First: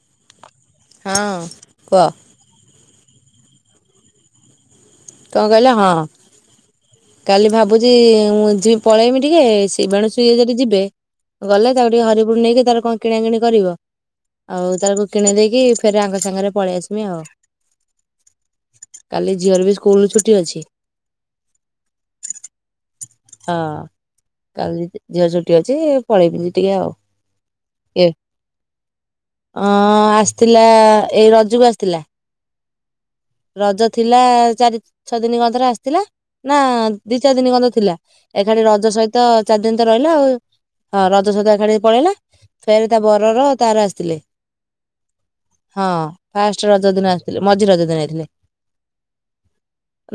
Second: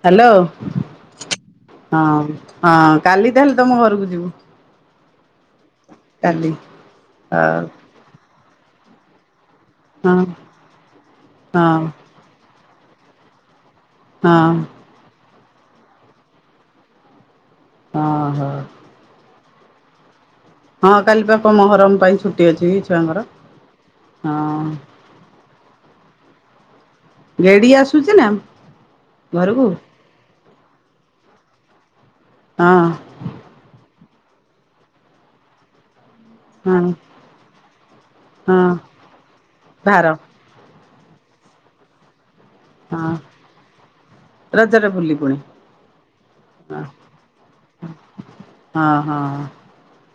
Hello ହଁ କୁହ ହଁ ହ କାଲି ତାହେଲେ ତମ ଘରକୁ ଯିବୁ, କଣ କହିଲେ ହଁ କାଲି କାଲି ହଉ ଭାବୁଛି ମୁଁ ଯିବ ପଳେଇମି ଟିକେ ସେବାଣୁ ସୁ ହଁ ଇଏ ଯଦ ଯିବେ ହଁ ଗଲେ ହଁ ତାକୁ ଟିକେ ହରିପୁର ନେଇକି ତାର କଣ କିଣା କିିଣି କରିବ। ଆଉ ତକୁ କିଣି ଦେଇକି ଫେରେ ଆଙ୍ଗ ସାଙ୍ଗରେ ପଳେଇ ଆସମି ଆଉ ହଁ ହୋ। ଝିଅ ର ବି ଅଛି ହଁ କାଲି ପାଖ ମହରମ ପାଇଁ ଛୁଟି ଅଛି କି ଛୁଆଙ୍କର ହଁ ହଁ କାଲି ଝିଅ ଛୁଟି ଅଛି ପଳେଇବିି ଟିକେ ଆଉ ଗେଡି ଏ ଆସୁଛି ନା ଘରକୁ ଥିଲା ଏଇ ରଜକୁ ଆସିଥିଲା। ହଁ। ରଜ ଥିଲା ଚାରି ଛଅ ଦିନ ଗଥରେ ଆସିଥିଲା ନା ହଁ ଦି ଚାରି ଦିନ ଗଧ ଥିଲା। ହଁ ଏଖାଠି ରଜ ସହିତ ଚାରି ଦିନ ତ ଭାର ରହିଲା ଆଉ ହଁ ରଜ ସହିତ ଏାଠି ପଳେଇଲା ଫେରେ ତା ହଁ ବରର ତାର ଆସିଥିଲେ। ରଜରେ ବୁଲି ପୁଣି ହଁ ଫାଷ୍ଟ ହଁ ରଜ ଦିନ ଆସିଥିଲେ ମଝି ରଜ ଦିନ ଆଇଥିଲେ। ହଁ ହଁ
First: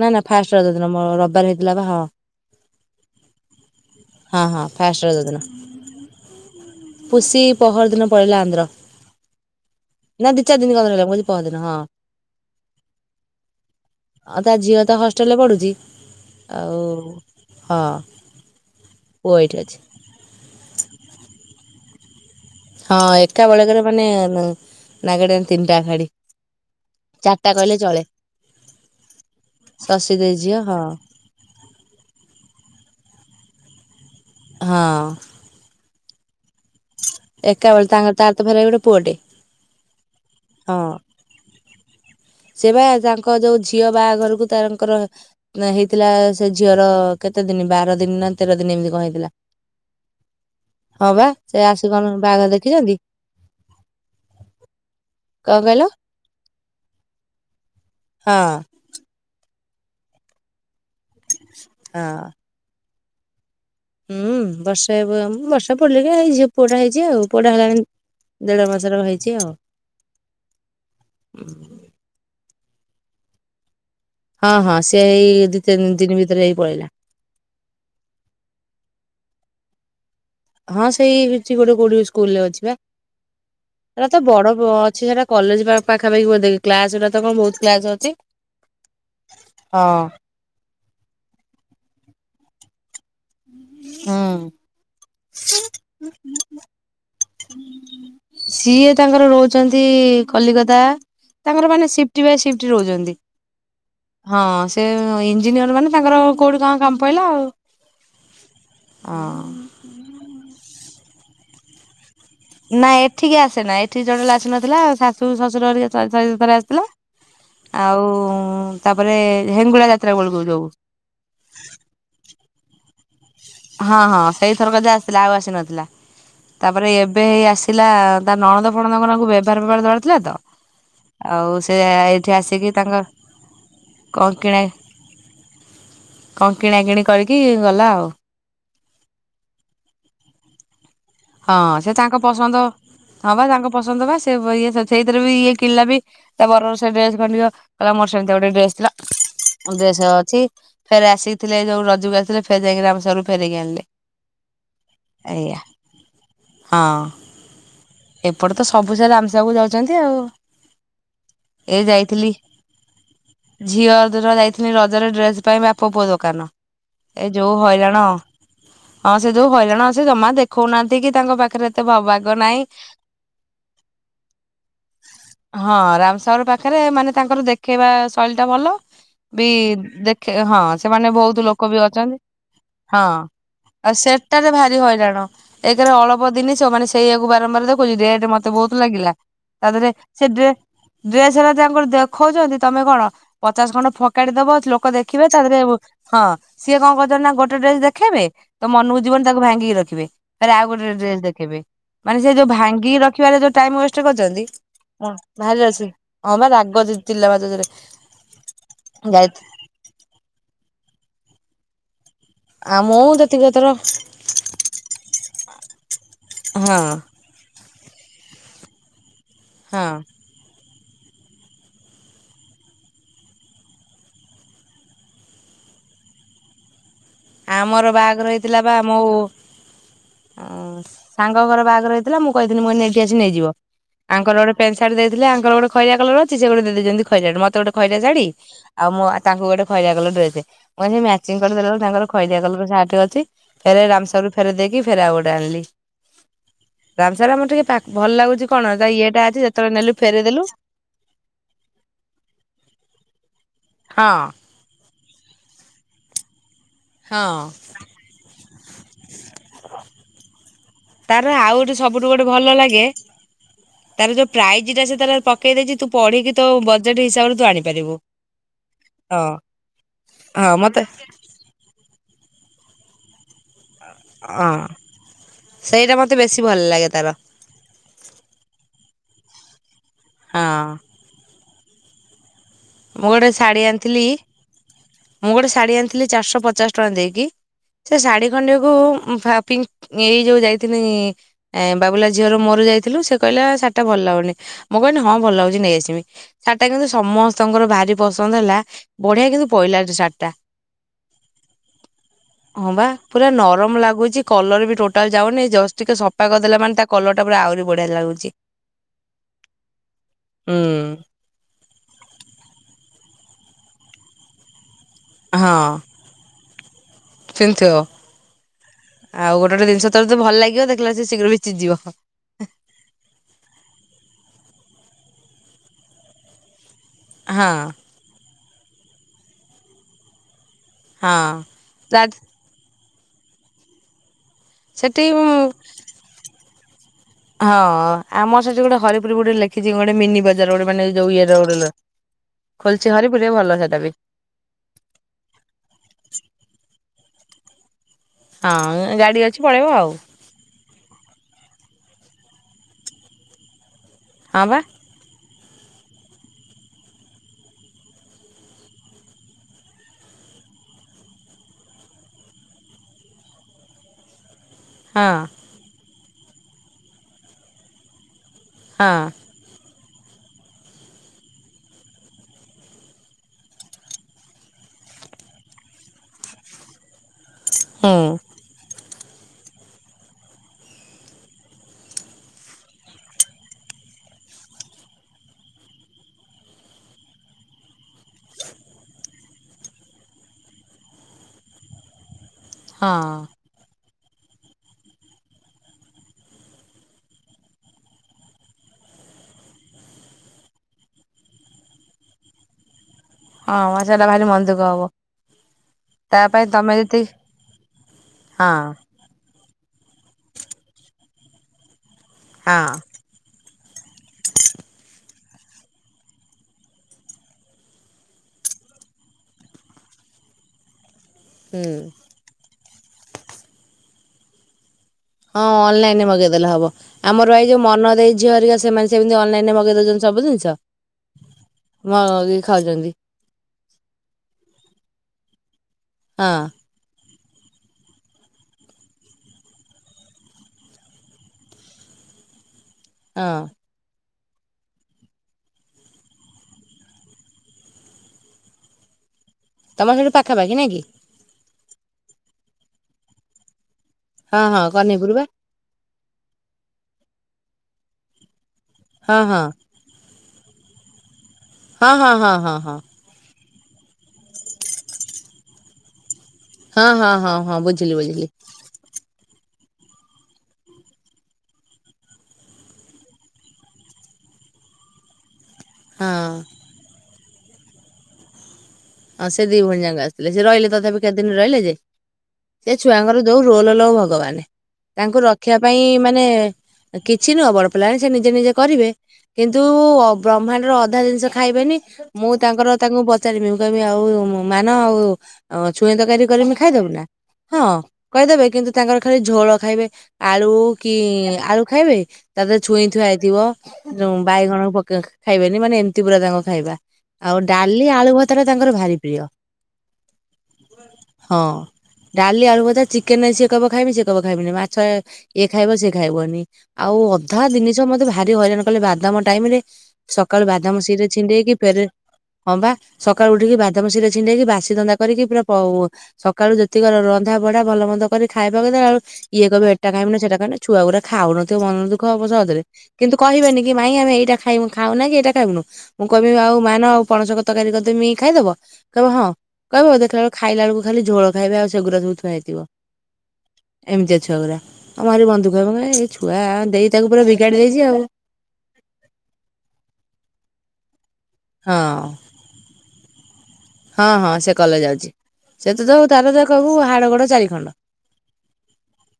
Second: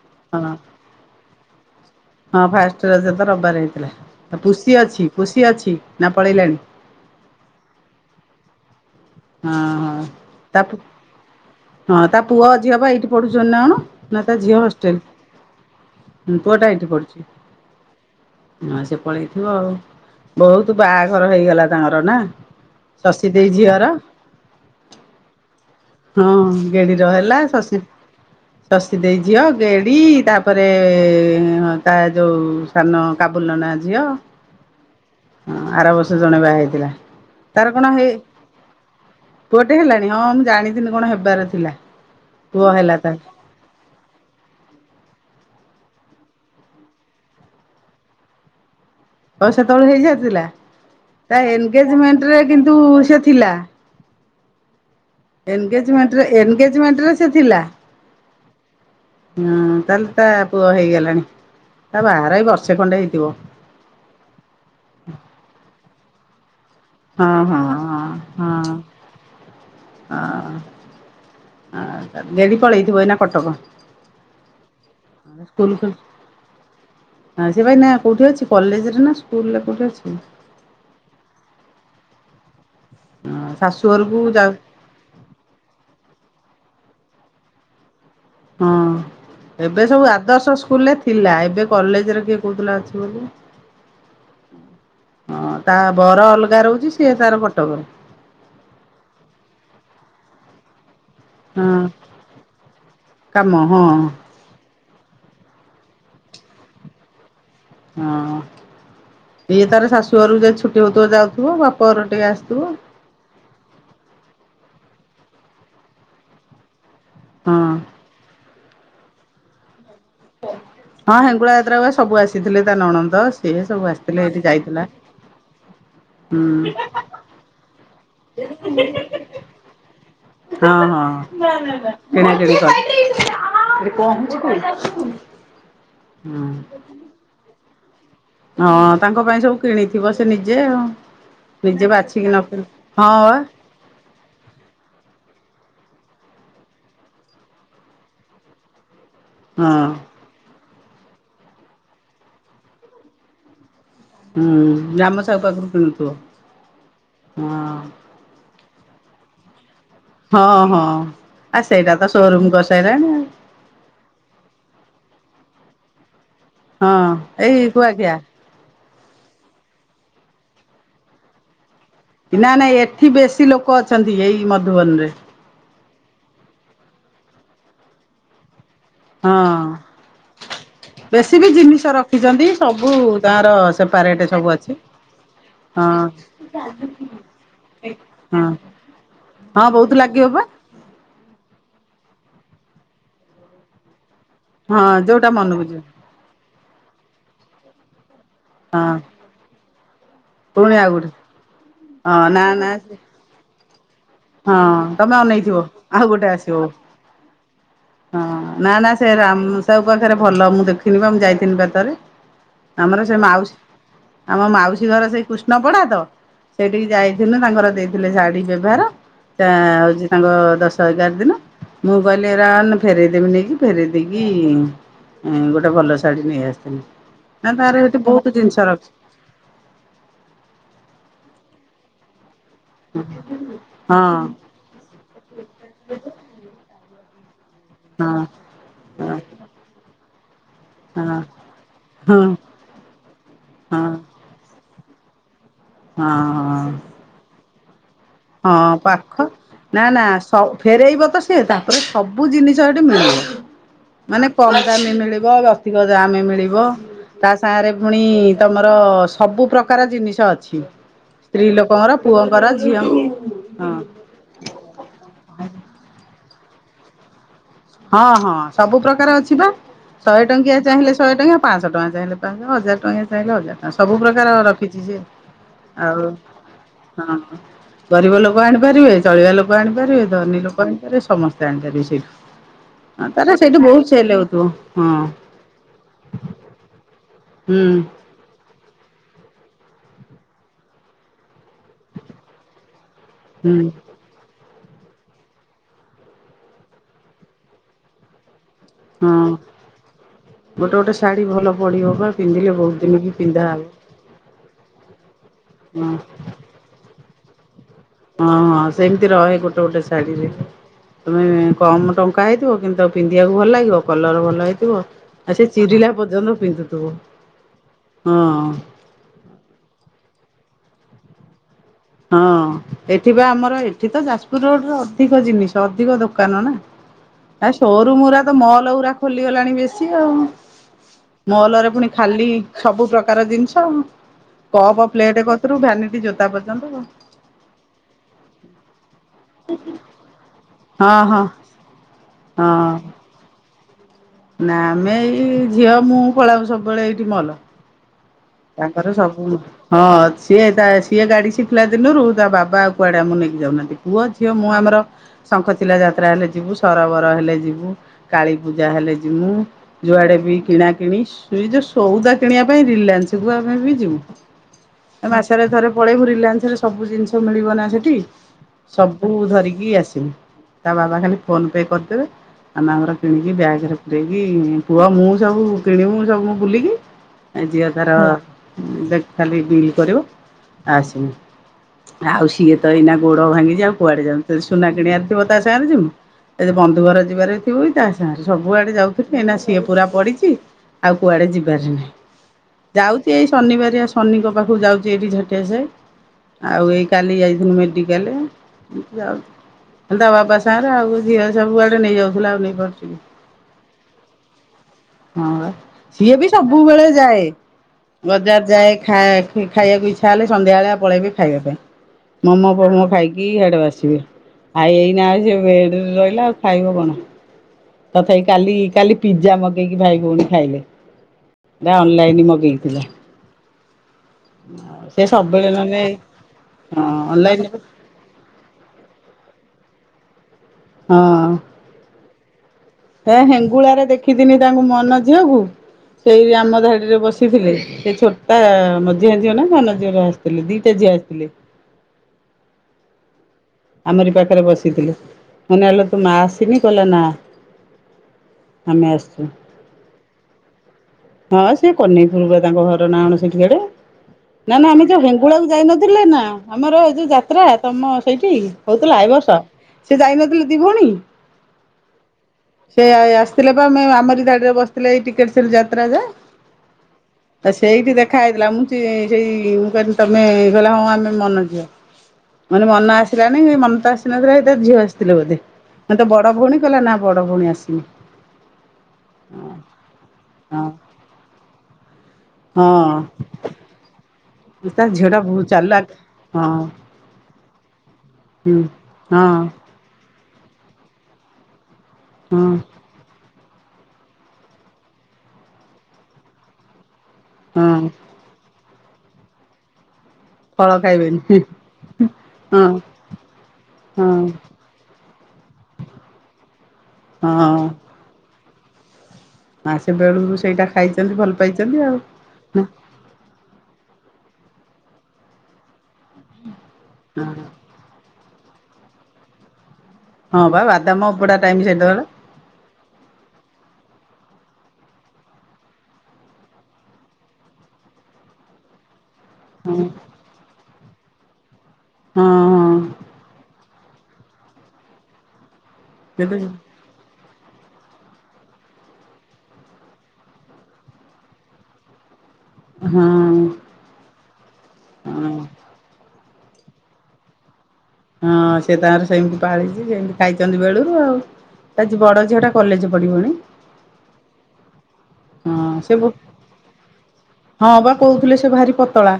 ନା ନା ହଁ ଫାଷ୍ଟ ରଜ ଦିନ ମୋର ରବିବାର ହେଇଥିଲା ବା ହଁ। ହଁ ଫାଷ୍ଟ ରଜ ତ ରବିବାର ହେଇଥିଲା। ଆ ହଁ ହଁ ପୁଷି ଫାଷ୍ଟ ଅଛି ରଜ ଦିନ ପୁଷି ଅଛି ନା ପଳେଇଲାଣି? ପୁଷି ପହର ଦିନ ପଳେଇଲା ଆନ୍ଧ୍ର। ହଁ ହଁ ନା ଦି ଚାରି ତାପ ଦିନ କଣ ରହିଲା ମୁଁ କହୁଛି ପହରଦିନ ହଁ ତା ପୁଅ ଝିଅ ବା ଏଇଠି ପଢୁଛନ୍ତି ନା କଣ? ନା ତା ଆଉ ଝିଅ ତ ହଷ୍ଟେଲ ହଷ୍ଟେଲରେ ପଢୁଛି ହୁଁ ପୁଅ ଟା ଆଉ ଏଇଠି ପଢୁଛି। ହଁ ହଁ ସେ ପୁଅ ପଳେଇଥିବ ଏଇଠି ଆଉ। ଅଛି ବହୁତ ତୁ ବାହାଘର ହେଇଗଲା ତାଙ୍କର ନା? ହଁ ଶଶୀ ଏକା ଦେଇ ବେଳକରେ ଝିଅର ମାନେ ନାଗେଡିଆନ୍ ତିନିଟା। ଏକାଠି ହଁ ଗେଡିର ହେଲା ଚାରିଟା ଶ କହିଲେ ସେ ଚଳେ ଶଶୀ ଦେଇ ଝିଅ ଗେଡି ଶଶୀ ଦେଇ ଝିଅ ତାପରେ ହଁ ତା ଯୋଉ ସାନ କାବୁଲ ନନା ଝିଅ ହଁ ହଁ ଆର ବର୍ଷ ଜଣେ ବାହା ହେଇ ହେଇଥିଲା। ତାର କଣ ଏକାବେଳେ ତାଙ୍କର ତାର ତ ଫେରେ ଗୋଟେ ପୁଅଟେ ପୁଅଟେ ହେଲାଣି ହଁ ମୁଁ ହଁ ଜାଣିଥିଲି କଣ ହେବାର ଥିଲା ପୁଅ ସେ ବା ହେଲା ତାର। ତାଙ୍କ ଯୋଉ ଝିଅ ବାହାଘରକୁ ତାର ତାଙ୍କର ନା ହେଇଥିଲା ସେ ଝିଅର କେତେ ଦିନି ବାର ଦିନି ନା ତେର ଦିନି ଏମିତି କଣ ହେଇଥିଲା। ତୋର ସେତବେଳୁ ହେଇଯାଇଥିଲା? ହଁ ବା ତା ସେ ଆସି କଣ ଏନଗେଜମେଣ୍ଟରେ ବାହାଘର କିନ୍ତୁ ଦେଖିଛନ୍ତି ସେ ଥିଲା। କଣ କହିଲ ଏନ୍ଗେଜମେଣ୍ଟ ଏନ୍ଗେଜମେଣ୍ଟରେ ସେ ଥିଲା। ହଁ। ହୁଁ ତାହେଲେ ତା ପୁଅ ହେଇଗଲାଣି। ତା ହଁ। ବାହାଘର ଏଇ ବର୍ଷେ ଖଣ୍ଡେ ହେଇଥିବ। ହୁଁ ବର୍ଷେ ବର୍ଷ ପଡ଼ିଲେ କି ହେଇ ଝିଅ ପୁଅଟା ହେଇଛି ଆଉ। ହଁ ପୁଅଟା ହଁ ହେଲାଣି ହଁ ହଁ ଦେଢ ମାସର ହେଇଛି ଆଉ। ହୁଁ। ଆ ଗେଡ଼ି ପଳେଇଥିବ ଏଇନା କଟକ। ହଁ ହଁ ସିଏ ଏଇ ଦି ତିନି ଦିନ ଭିତରେ ହେଇ ପଳେଇଲା। ହଁ ସେ ବା ଏଇନା କୋଉଠି ଅଛି କଲେଜରେ ନା ସ୍କୁଲରେ କୋଉଠି ଅଛି? ହଁ ସେଇ ହେଉଛି ଗୋଟେ କୋଉଠି ସ୍କୁଲ ରେ ଅଛି ବା। ସେଟା ଶାଶୁଘରକୁ ତ ଯାଉ ବଡ ଅଛି ସେରା କଲେଜ ପାଖାପାଖି ବୋଧେ? କ୍ଲାସ ଗୁଟା ତ କଣ ବହୁତ କ୍ଳାସ ଅଛି ହଁ ଏବେ ହଁ ସବୁ ଆଦର୍ଶ ସ୍କୁଲରେ ଥିଲା ଏବେ କଲେଜରେ କିଏ କହୁଥିଲା ଅଛି। ସୋଉଟୁ ହୁଁ। ହଁ ତା ବର ଅଲଗା ରହୁଛି ସିଏ ତାର କଟକରେ ସିଏ ତାଙ୍କର ରହୁଚନ୍ତି କଲିକତା ତାଙ୍କର ହଁ ମାନେ ସିଫ୍ଟ ବାଇ ସିଫ୍ଟ ରହୁଚନ୍ତି କାମ ହଁ ହଁ। ସେ ଇଞ୍ଜିନିୟର ମାନେ ତାଙ୍କର କୋଉଠି କଣ କାମ ପଇଲା ଆଉ? ହଁ ଇଏ ହଁ ତାର ଶାଶୂଘରକୁ ଯଦି ଛୁଟି ହଉଥିବ ଯାଉଥିବ। ବାପା ଘର ଟିକେ ଆସ ନାଇଁ ଏଠିକି ଆସେନା। ଏଠିକି ଜଣେ ହେଳେ ଆସିନଥିଲା ଶାଶୂ ଶ୍ୱଶୁର ହେରିକା ଥରେ ଦିଥର ଆସିଥିଲା ହଁ। ଆଉ ତାପରେ ହେଙ୍ଗୁଳା ଯା ହଁ ହେଙ୍ଗୁଳା ଯାତ୍ରାକୁ ବା ସବୁ ଆସିଥିଲେ ତା ନଣନ୍ଦ ସିଏ ସବୁ ହଁ ଆସିଥିଲେ ହଁ ଏଇଠି ସେଇଥରକ ଯାଇଥିଲା। ଯାହା ହୁଁ ଆସିଥିଲା ଆଉ ଆସି ନଥିଲା। ତାପରେ ଏବେ ଏଇ ଆସିଲା ତା ନଣନ୍ଦ ଫଣନ୍ଦଙ୍କ ନାଙ୍କୁ ବେଭାର ଫେଭାର ଦବାର ଥିଲା ତ ହଁ ଆଉ ସେ ହଁ। ଏଇଠି ଆସିକି ତାଙ୍କ ଏଇ କଣ କଣ କିଣା ହଉଛି କି? ହୁଁ କଣ କିଣା କିିଣି କରିକି ଗଲା ଆଉ। ହଁ ତାଙ୍କ ପାଇଁ ସବୁ କିଣିଥିବ ସେ ନିଜେ ଆଉ। ହଁ ନିଜେ ସେ ତାଙ୍କ ବାଛିକି ନ ପସନ୍ଦ କିଣି ହଁ ବା ତାଙ୍କ ପସନ୍ଦ ବା ସେ ଇଏ ସେଇଥିରେ ବି ଇଏ କିଣିଲା ବି ତା ବରର ସେ ଡ୍ରେସ ଖଣ୍ଡିକ କହିଲା ମୋର ସେମତିଆ ଗୋଟେ ଡ୍ରେସ ଥିଲା ହଁ। ମୁଁ ଡ୍ରେସ୍ ଅଛି ଫେର ଆସିକି ଥିଲେ ଏଇ ଯୋଉ ରଜକୁ ଆସିଥିଲେ ଫେର୍ ଯାଇକି ଆମ ସୋରରୁ ଫେରେଇକି ଆଣିଲେ। ହୁଁ ଗାମଶହୁ ଏଇଆ ପାଖରୁ କିଣୁଥିବ ହଁ ହଁ। ଏପଟେ ତ ସବୁ ସାର ଆମ ସାକୁ ଯାଉ ହଁ ହଁ। ଆ ଏ ସେଇଟା ତ ଯାଇଥିଲି ସୋରୁମ କରିସାଇଲାଣି ଝିଅ ଦର ଯାଇଥିଲି ରଜରେ ଡ୍ରେସ ପାଇଁ ବାପ ପୁଅ ଦୋକାନ ଆଉ ଏ ହଁ ଯୋଉ ଏଇ ହଇରାଣ କୁଆଖିଆ। ହଁ ସେ ଯୋଉ ହଇରାଣ ସେ ଜମା ଦେଖଉନାହାନ୍ତି କି ତାଙ୍କ ପାଖରେ ଏତେ ଭାଗ ନା ନାହିଁ ନାଇ ଏଠି ବେଶୀ ଲୋକ ଅଛନ୍ତି ଏଇ ମଧୁବନ ରେ। ହଁ ରାମସାଗର ପାଖରେ ମାନେ ତାଙ୍କର ଦେଖେଇବା ଶୈଳୀ ଟା ଭଲ ବି ହଁ। ଦେଖେ ହଁ ସେମାନେ ବେଶୀ ବହୁତ ଲୋକ ବି ଜିନିଷ ଅଛନ୍ତି ରଖିଛନ୍ତି ସବୁ ହଁ। ତାର ଆଉ ସେପାରେଟ ସବୁ ସେଟାରେ ଅଛି। ଭାରି ହଇରାଣ। ଏରେ ହଁ ଅଳପ ଦିନିଷ ମାନେ ସେଇଆକୁ ବାରମ୍ବାର ଦେଖୁଛି ରେ ହଁ ମତେ ବହୁତ ଲାଗିଲା। ହଁ ତା ଦେହରେ ବହୁତ ଲାଗିବ ସେ ବା ଡ ଡ୍ରେସ ହେଲା ତାଙ୍କର ଦେଖଉଛନ୍ତି ତମେ କଣ ପଚାଶ ଖଣ୍ଡ କାଢି ଦବ ଲୋକ ହଁ ଦେଖିବେ ଯୋଉଟା ତା ଦେହରେ ମନକୁ ହଁ ଯିବ। ସିଏ କଣ କରିଦବ ନା ଗୋଟେ ଡ୍ରେସ ଦେଖେଇବେ ତ ହଁ ମନକୁ ଯିବନ ତାକୁ ଭାଙ୍ଗିକି ରଖିବେ ଫେରେ ଆଉ ଗୋଟେ ଡ୍ରେସ ଦେଖେଇବେ। ମାନେ ହଁ ସେ ନା ଯୋଉ ନା ଭାଙ୍ଗି ରଖିବାର ଯୋ ଟାଇମ ୱେଷ୍ଟ କରିଛନ୍ତି ହଁ ଭି ତମେ ଅ ଅନେଇଥିବ ଆଉ ଗୋଟେ ହଁ ବା ଆସିବ। ରାଗ ଥିଲା ବଜାଜ ରେ । ହଁ ନା ନା ସେ ରାମ ସାଉ ପାଖରେ ଭଲ ମୁଁ ଦେଖିନି ବା ମୁଁ ଯାଇଥିଲି ଥ ଆଉ ମୁଁ ଆମର ସେ ଯେତିକି ମାଉସୀ ଏଥର ଆମ ମାଉସୀ ଘର ସେ କୃଷ୍ଣପଡ଼ା ତ ହଁ ସେଠିକି ଯାଇଥିଲୁ ତାଙ୍କର ଦେଇଥିଲେ ଶାଢ଼ୀ ବ୍ୟବହାର ହଁ ହଉଛି ତାଙ୍କ ଦଶ ଶହ ଏଗାର ଦିନ ମୁଁ କହିଲି ଏରା ଫେରଇଦବି ନେଇକି ଫେରଇ ଦେଇକି ଉଁ ଗୋଟେ ଭଲ ଶାଢ଼ୀ ନେଇ ଆସିଥିଲି । ଆମର ବାହାଘର ହେଇଥିଲା ବା ବା ମଉ ଓ ସାଙ୍ଗ ଘର ବାହାଘର ହେଇଥିଲା ମୁଁ କହିଥିଲି ମୁ ଏଠି ଆସି ନେଇଯିବ ହଁ ଆଙ୍କର ଗୋଟେ ପ୍ୟାଣ୍ଟ୍ ସାର୍ଟ ଦେଇଥିଲେ ୟାଙ୍କର ଗୋଟେ ଖଇରିଆ କଲର୍ ଅଛି ସେ ଗୋଟ ଦେଇଛନ୍ତି ମତେ ଗୋଟେ ଖଇରିଆ ହଁ ଶାଢ଼ୀ ଆଉ ମ ହଁ ହଁ - ତାଙ୍କୁ ଗୋଟେ ଖଇରିଆ କଲର୍ ଡ୍ରେସ୍ ଟେ ମୁଁ ଆଜି ମ୍ୟାଚିଙ୍ଗ କରିଦେଲେ ତାଙ୍କର ହଁ ଖଇରିଆ କଲର୍ ସାର୍ଟ ଟେ ଅଛି ଫେରେ ରାମସରରୁ ଫେର ଦେଇକି ଫେରେ ଆଉ ଗଟେ ଆଣିଲି । ହଁ ହଁ । ଭଲ ଲାଗୁଛି କଣ ହଁ ତା ଇଏଟା ପାଖ ଅଛି ଯେତେବେଳେ ନାଁ ନେଲୁ ଫେରେଇ ନାଁ ଦେଲୁ ଫେରଇବ ତ ସେ ତାପରେ ସବୁ ଜିନିଷ ଏଠି ମିଳିବ ହଁ । ମାନେ କମ ଦାମୀ ମିଳିବ ଅଧିକ ଦାମେ ମିଳିବ । ତା ହଁ। ସାଙ୍ଗରେ ପୁଣି ତମର ସବୁ ପ୍ରକାର ଜିନିଷ ଅଛି । ତାର ଆଉ ଗୋଟେ ସବୁଠୁ ଗୋଟେ ଭଲ ଲାଗେ ତାର ଯୋଉ ପ୍ରାଇଜ ଟା ସେ ତାର ପକେଇ ଦେଇଛି ତୁ ପଢ଼ିକି ତୁ ବଜେଟ ହିସାବରେ ତୁ ଆଣିବୁ । ହଁ ହଁ ସବୁ ପ୍ରକାର ଅଛି ବା ଶହେ ହଁ ଟଙ୍କିଆ ମତେ ଚାହିଁଲେ ଶହେ ଟଙ୍କିଆ ପାଞ୍ଚଶହ ଟଙ୍କା ଚାହିଁଲେ ହଜାର ଟଙ୍କା ଚାହିଁଲେ ହଜାର ଟଙ୍କା ସବୁ ପ୍ରକାର ହଁ ରଖିଛି ସ ସେଇଟା ଆଉ ମତେ ବେଶୀ ଭଲ ଲାଗେ ତାର ହଁ ଗରିବ ଲୋକ ଆଣିପାରିବେ ଗରିବ ଲୋକ ଆଣିପାରିବେ ଧନୀ ଲୋକ ହଁ। ଆଣିପାରିବେ ସମସ୍ତେ ଆଣିପାରିବେ ସେଇଠୁ । ମୁଁ ଗୋଟେ ଶାଢ଼ୀ ଆଣିଥିଲି ହଉଥିବ ହଁ ମୁଁ ଗୋଟେ ଶାଢ଼ୀ ଆଣିଥିଲି ଚାରିଶହ ପଚାଶ ଟଙ୍କା ଦେଇକି ହୁଁ ସେ ଶାଢ଼ୀ ଖଣ୍ଡକୁ ପିଙ୍କ ଏଇ ଯୋଉ ଯାଇଥିଲି ଏଁ ବାବୁଲା ଝିଅର ମୋରୁ ଯାଇଥିଲୁ ସେ କହିଲା ହୁଁ ଶାଢ଼ୀ ଟା ଭଲ ଲାଗୁନି । ମୁଁ କହିଲି ହଁ ଭଲ ଲାଗୁଛି ନେଇଆସିବି ଶାଢ଼ୀଟା କିନ୍ତୁ ସମସ୍ତଙ୍କର ଭାରି ପସନ୍ଦ ହେଲା ବଢିଆ ହଁ। କିନ୍ତୁ ପଇଲା ଶାଢ଼ୀ ଟା । ଗୋଟେ ଗୋଟେ ଶାଢ଼ୀ ଭଲ ପଡ଼ିବ ବା ପିନ୍ଧିଲେ ହଁ ବହୁତ ବା ଦିନ କି ପୁରା ପିନ୍ଧା ହବ। ନରମ ଲାଗୁଛି କଲର ବି ଟୋଟାଲ ଯାଉନି । ଜସ୍ ହଁ ଟିକେ ସଫା କରିଦେ ମାନେ ତା କଲରଟା ପୁରା ଆହୁରି ବଢିଆ ଲାଗୁଛି। ହଁ ହଁ ସେମିତି ରହେ ଗୋଟେ ଗୋଟେ ଶାଢ଼ୀରେ ହଁ ତମେ କମ ଟଙ୍କା ହେଇ ଥିବ କିନ୍ତୁ ଆଉ ପିନ୍ଧିବାକୁ ଭଲ ଲାଗିବ କଲର ଭଲ ହେଇଥିବ ଆଉ ସେ ଚିରିଲା ପର୍ଯ୍ୟନ୍ତ ପିନ୍ଧୁଥିବୁ ପିନ୍ଧିଥିବ ହଁ । ଆଉ ଗୋଟେ ଗୋଟେ ଜିନିଷ ତ ଭଲ ଲାଗିବ ଦେଖିଲା ସେ ଶୀଘ୍ର ବି ହଁ ଏଠି ବା ଆମର ଏଠି ତ ଯାଜପୁର ରୋଡ ର ଅଧିକ ଜିନିଷ ଅଧିକ ଦୋକାନ ନା ସୋରୁମ ତ ମଲ ଗୁରା ଖୋଲିଗଲାଣି ବେଶୀ ଆଉ ହଁ ମଲ ରେ ପୁଣି ତା ଖାଲି ସବୁ ପ୍ରକା କାର ଜିନିଷ କପ୍ ସେଠି ପ୍ଲେଟ କରୁ ଭ୍ୟାନିଟି ଜୋତା ପର୍ଯ୍ୟନ୍ତ ହଁ ଆମର ସେଠି ଗୋଟେ ହରି ହ ଗୋଟେ ଲେଖିଛି ଗୋଟେ ମିନି ବଜାର ଗୋଟେ ମାନେ ହଁ ଯୋ ହଁ ଇଏ ରୋଡ ଖୋଲଛି ହରିପୁର ଭଲ ସେଟା ବି ନାଁ ଆମେ ଏଇ ଝିଅ ମୁଁ ପଳାଉ ସବୁବେଳେ ଏଇଠି ମଲ ତାଙ୍କର ହଁ ଗାଡି ସବୁ ଅଛି ପଳେଇବ ହଁ ଆଉ ସିଏ ତା ସିଏ ଗାଡ଼ି ଶିଖିଲା ଦିନରୁ ତା ବାବା ଆଉ କୁଆଡ଼େ ଆମକୁ ନେଇକିାଯାଉନାହାନ୍ତି ପୁଅ ଝିଅ ହଁ ମୁଁ ବା ଆମର ଶଙ୍ଖଚିଲା ଯାତ୍ରା ହେଲେ ଯିବୁ, ସରୋବର ହେଲେ ଯିବୁ, କାଳୀପୂଜା ହେଲେ ଯିମୁ ଯୁଆଡ଼େ କିଣା କିଣି ଯୋଉ ସଉଦା କିଣିବା ପାଇଁ ରିଲାନ୍ସ ଥିବୁ ଆମେ ବି ଯିବୁ ହଁ ମାସରେ ଥରେ ପଳେଇବୁ ରିଲାନ୍ସ ରେ ସବୁ ଜିନିଷ ମିଳିବ ନା ସେଠି ହଁ ସବୁ ଧରିକି ଆସି ତା ବାବା ଖାଲି ଫୋନ ପେ କରିଦବେ । ଆମେ ଅମର କିଣିକି ବ୍ୟାଗରେ ପରେଇକି ପୁଅ ମୁଁ ସବୁ କିଣିବୁ ସବୁ ମୁ ବୁଲିକି ଝିଅ ତାର ହୁଁ ଖାଲି ବିଲ୍ କରିବୁ ଆସିବୁ। ଆଉ ସିଏ ତ ଏଇନା ଗୋଡ ଭାଙ୍ଗି ଯାଉ କୁଆଡେ ଯାଉ ସୁନା କିଣିବାର ଥିବ ତା ସାଙ୍ଗରେ ଯିବୁ ଏ ଯେ ବନ୍ଧୁ ଘର ଯିବାର ଥିବ କି ତା ସାଙ୍ଗ ସବୁଆଡେ ଯାଉଥିଲୁ ଏହିନା ସିଏ ପୁରା ପଡିଚି ଆଉ କୁଆଡେ ଯିବାର ନାହିଁ ହଁ ଯାଉଛି ଏଇ ଶନିବାର ଆ ଶନିଙ୍କ ପାଖକୁ ଯାଉଛି ଏଇଠି ଝାଟିଆ ସାହି ଆଉ ଏଇ କାଲି ଯାଇଥିଲୁ ମେଡ଼ିକାଲ ଯାଉ ହେନ୍ତା ବାବା ସାଙ୍ଗରେ ଆଉ ଝିଅ ସବୁଆଡେ ନେଇଯାଉଥିଲା ଆଉ ନେଇପାରୁୁଛି କି? ହଁ ସେଟା ଭାରି ମନ ଦୁଃଖ ହବ ହଁ ସିଏ ତା ବି ପାଇଁ ତମେ ସବୁବେଳେ ଯେତିକି ଯାଏ। ବଜାର ହଁ ଯାଏ ଖାଇବାକୁ ଇଚ୍ଛା ହେଲେ ସନ୍ଧ୍ୟା ବେଆ ପଳେଇବେ ଖାଇବା ପାଇଁ। ମୋମୋ ହଁ ଫୋମୋ ଖାଇକି ହିଆଡ ବାସ ଆଉ ଏଇନା ସେ ରହିଲା ଆଉ ଖାଇବ କଣ? ତଥାପି କାଲି କାଲି ପିଜା ମଗେଇକି ଭାଇ ଭଉଣୀ ଖାଇଲେ। ହୁଁ ନା ଅନଲାଇନି ମଗେଇଥିଲେ। ହଁ ସେ ହଁ ସବୁବେଳେ ନହେଲେ ଅନଲାଇନ ରେ ମଗେଇଦେଲେ ହବ ଆମର ଅନଲାଇନ ଭାଇ ଯୋଉ ମନ ଦେଇ ଝିଅ ହରିକା ସେମାନେ ସେମିତି ଅନଲାଇନ ରେ ମଗେଇ ଦଉଛନ୍ତି ସବୁ ଜିନିଷ ହଁ [unintelligible] ହେ ହେଙ୍ଗୁଳାରେ ଦେଖିଦିନି ତାଙ୍କୁ ମନ ଝିଅକୁ ସେଇ ହଁ ଆମ ଧାଡିରେ ବସି ଆସି ଥିଲେ ସେ ଛୋଟା ମଝିଆ ଝିଅ ନା ସାନ ଝିଅ ଆସିଥିଲେ ଦିଟା ଝିଅ ଆସିଥିଲେ। ହଁ। ଆମରି ପାଖରେ ବସିଥିଲେ ମାନେ ହେଲ ତ ମା ଆସନି କହିଲ ନା। ଆମେ ଆସିଚୁ। ତମ ସେଇଠୁ ପାଖାପାଖି ନା କି? ହଁ ସେଇ କନେଇପୁରୁ ବା ତାଙ୍କ ଘର ନାଁଣ ସେଠି ହିଆଡେ ହଁ ନା ହଁ ନା ଆମେ ଯୋଉ କହ୍ନେଇପୁର ବା ହେଙ୍ଗୁଳାକୁ ଯାଇନଥିଲେ ନା ଆମର ଏ ଯୋଉ ଯାତ୍ରା ତମ ସେଇଠି ହଉଥିଲା ଏ ହଁ ବର୍ଷ ହଁ ସେ ଯାଇନଥିଲେ ଦି ଭଉଣୀ ହଁ ହଁ ହଁ ହଁ ସେ ଥିଲେ ବା ଆମଧାଡିରେ ବସିଥିଲେ ଏଇ ଟିକେଟ ଶ୍ରୀ ଯାତ୍ରା ହଁ ହଁ ହଁ ହଁ ରେ ହଁ ସେଇଠି ବୁଝିଲି ଦେଖା ବୁଝିଲି। ହେଇଥିଲା ମୁଁ ଚି ସେଇ ମୁଁ କହିଲି ତମେ କହିଲା ହ‍ଁ ଆମେ ମନ ଝିଅ । ମାନେ ମନ ଆସିଲାନି ମନ ତ ଆସିନଥିଲା ଝିଅ ଆସିଥିଲେ ବୋଧେ? ନା ତା ହଁ ବଡ ଭଉଣୀ କଲା ନା ବଡ ଭଉଣୀ ଆସନି। ହଁ ସେ ଦି ଭଉଣ ଯାକ ଆସିଥିଲେ ସେ ରହିଲେ ତଥାପି କେତେ ଦିନ ରହିଲେ ଯେ ସେ ହଁ। ଛୁଆଙ୍କର ଯୋଉ ରୋଲ ‌ଲୋ ଭଗବାନ। ତା ଝିଅ ତାଙ୍କୁ ଟା ବହୁତ ରଖିବା ପାଇଁ ଚାଲାକ୍ ମାନେ ହଁ କିଛି ଛିନୁହ ବଡ଼ ପିଲାଣି ସେ ନିଜେ ନିଜେ ହୁଁ। କରିବେ ହଁ କିନ୍ତୁ ବ୍ରହ୍ମାଣ୍ଡର ଅଧା ଜିନିଷ ଖାଇବେନି ମୁଁ ହଁ ତାଙ୍କର ତାଙ୍କୁ ପଚାରିମି ମୁଁ କଇମି ଆଉ ମୋ ମାନ ଆଉ ଅ-ଛୁଇଁ ତରକାରୀ କରିମି ଖାଇଦୋବୁ ନା? ହଁ କହିଦେବେ କିନ୍ତୁ ତାଙ୍କର ଖାଲି ଝୋଳ ଖାଇବେ। ଆଳୁ ଫଳ କି ଖାଇବେନି ଆଳୁ ଖାଇବେ ତାଦେହରେ ହଁ। ଛୁଇଁ ଥୁଆ ହେଇଥିବ ଯୋଉ ହଁ ବାଇଗଣକୁ ପକେଇ ଖାଇବେନି ମାନେ ଏମତି ପୁରା ତାଙ୍କ ଖାଇବା ଆଉ ହଁ ଡାଲି ଆଳୁ ଭତାଟା ତାଙ୍କର ଭାରି ପ୍ରିୟ। ଆ ସେ ବେଳୁରୁ ସେଇଟା ଖାଇଛନ୍ତି ଭଲ ହଁ ପାଇଛନ୍ତି ଆଉ। ଡାଲି ଆଳୁ ଭତା ଚିକେନେ ସିଏ କହିବ ଖାଇମି ସିଏ କହିବ ଖାଇବମି ନେଇ ମା ଛ ଇଏ ଖାଇବ ସିଏ ଖାଇବନି ଆଉ ଅଧା ଦିନିଷ ମତେ ଭା ଭାରି ହଇରାଣ କଲେ ବାଦାମ ଟାଇମରେ ହଁ ସକାଳୁ ବା ବାଦାମ ସିରେ ଅବଡା ଛିଣ୍ଡେଇକି ଟାଇମ ଫେରେ ସେତେବେଳେ ହଁ ପା। ଏଇ ବାଦମ ଶୀରେ ଛିଣ୍ଡେଇକି ବାସି ଧନ୍ଦା କରିକି ପୁରା ପ-ଓ-ସକାଳୁ ଯେତିକର ରନ୍ଧା ବଢା ଭଲ ମନ୍ଦ କରି ଖା ଖାଇବାକୁ ଦେଲାବେଳୁ ଇଏ କହିବ ହଁ ଏଟା ଖାଇମୁନି ସେଟା ଖାଇମୁନି ଛୁଆଗୁରା ଖାଉନଥିବେ ମନ ଦୁଃଖ ହବ ହଁ ସହଜରେ କିନ୍ତୁ କହିବେନି କି ମାଇଁ ଆମେ ଏଇଟା ଖାଇମୁ ଖାଉନା କି ଏଇଟା ଖାଇମୁନୋଉ ମୁଁ କହିବି ହଁ। ଆଉ ମାନ ଆଉ ପଣସ କଁ ତରକାରୀ କରି ଦେମି କି ଖାଇଦବ କହିବ ହଁ କହିବ ଦେଖାଲା ବେଳକୁ ଖାଇଲା ବେଳକୁ ଖାଲି ଝୋଳ ଖାଇବେ ଆଉ ସେଗୁରା ସବୁ ଥୁଆହେଇ ଥିବ ହଁ ଏମିତିଆ ଛଆଗୁରା ଆମାରି ହଁ ବନ୍ଧୁ କହେ ମୁଁ କହିମି ଏ ଛୁ ଛୁଆ ଦେଇ ତାକୁ ପୁରା ବିଗାଡି ଦେଇଚି। ହଁ ସେ ତାଙ୍କର ସେମିତି ପାଳିଚି ସେମିତି ଖାଇଚନ୍ତି ବେଳୁରୁ ଆଉ। ହଁ ତା ଜି-ବଡ ଝିଅଟା କଲେଜ ପଢିବନି। ହଁ ହଁ ସେ କଲେଜେ ଯାଉଚି ସେ ତ ଯୋଉ ତାର ତ କହିବୁ ହାଡ ଗୋଡ ଚାରି ଖଣ୍ଡ। କୋହୁଥିଲେ ସେ ଭାରି ପତଳା।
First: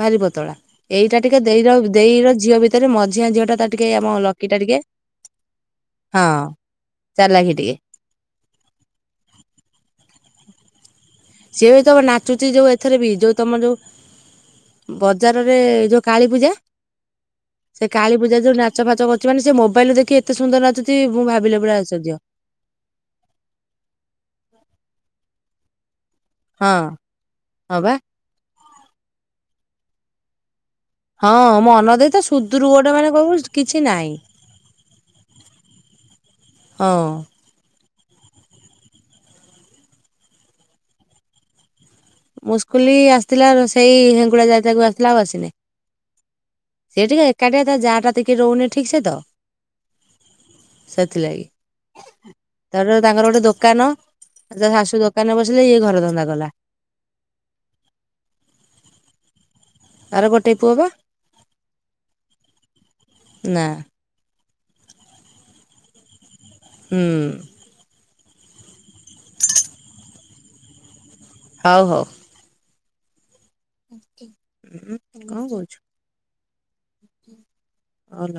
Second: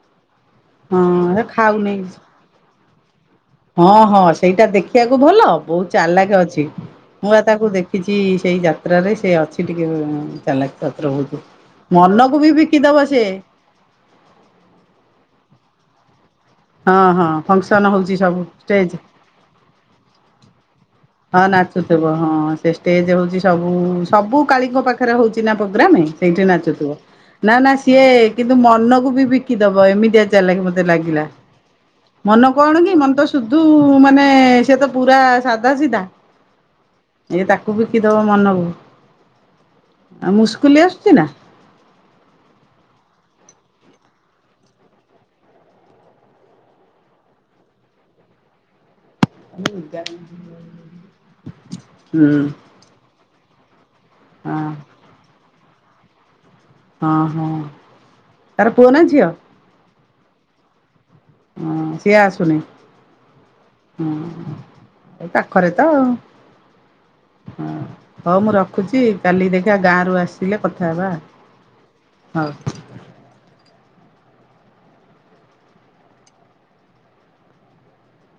ଭାରି ପତଳା ହଁ ଏଇଟା ଟିକେ ସେ ଦେଇର ଖାଉନି ଦେଇର ଝିଅ ଭିତରେ ମ ହଁ ହଁ ସେଇଟା ଦେଖିବାକୁ ଭଲ ବୋହୁତ ହଁ ଚାଲାଖେ ଅଛି। ମୁଁ ବା ଚାଲାଖି ତାକୁ ଟିକେ। ଦେଖିଚି ସେଇ ଯାତ୍ରାରେ ସେ ଅଛି ଟିକେ ଚାଲାଖ ଅ ସିଏ ବି ତମ ନାଚୁଚି ଯୋଉ ଏଥିରେ ବି ସେ ଯୋଉ ତମର ଯୋଉ ଉଁ-ବଜାରରେ ଯୋଉ କାଳୀପୂଜା ହଁ ହଁ ଫଙ୍କସନ ସେ ହଉଛି ସବୁ କାଳୀପୂଜା ଯୋଉ ନାଚ ଷ୍ଟେଜ ଫାଚ କରୁଚି ମାନେ ସେ ମୋବାଇଲରୁ ଦେଖିକି ଏତେ ସୁନ୍ଦର ନାଚୁ ହଁ ନାଚୁଥିବ ହଁ ସେ ଷ୍ଟେଜେ ହୋଉଚି ସବୁ ସବୁ କାଳୀଙ୍କ ପାଖରେ ହୋଉଚି ନା ପୋଗ୍ରାମେ ସେଇଠି ହଁ ନାଚୁଥିବ ନା ନା ହଁ ବା ସିଏ କିନ୍ତୁ ମନକୁ ବି ବିକି ଦବ ଏମି ତିଆ ଚାଲାଖେ ଭ ଲାଗିଲା ହଁ ମୋ ଅନଦେଇ ତ ମନ ସୁଦୁରୁ କଣ ଗୋଟେ କି ମାନେ ମନ ତ କହିବୁ ସୁଦୁ କିଛି ନାହିଁ। ମାନେ ସିଏ ତ ପୁରା ସା ଧା ସିଧା ହଁ ଏଇ ତାକୁ ବିକି ଦବ ମନକୁ ଆଉ ମୁସ୍କୁଲି ଆସୁଚି ନା? ମୁସ୍କୁଲି ଆସଥିଲା ର ସେଇ ହେଙ୍ଗୁଳା ଯାତ୍ରାକୁ ଆସିଥିଲା ଆଉ ଆସିନେଇ। ସିଏ ଟିକେ ଏକାଟିଆ ତା ଯାଆଟା ଟିକେ ରହୁନେଇ ଠିକସେ ତ। ହୁଁ ସେଥିଲାଗି ତାପରେ ତାଙ୍କର ଗୋଟେ ଦୋକାନ ହଁ ତା ଶାଶୁ ଦୋକାନରେ ବସିଲେ ଇଏ ଘର ଧନ୍ଦା କଲା। ହଁ ହଁ ତାର ପୁଅ ନା ଝିଅ? ତାର ଗୋଟେ ପୁଅପା। ହଁ ସିଏ ଆସୁନି ନା ହଁ। ଏଇ ପାଖରେ ତ। ହୁଁ। ହୋଉ ମୁଁ ରଖୁଚି କାଲି ଦେଖିଆ ଗାଁରୁ ଆସିଲେ କଥା ହେବା। ହଉ ହୋଉ। ହଉ। ଉଁ କଣ କହୁଚୁ? ଅଲ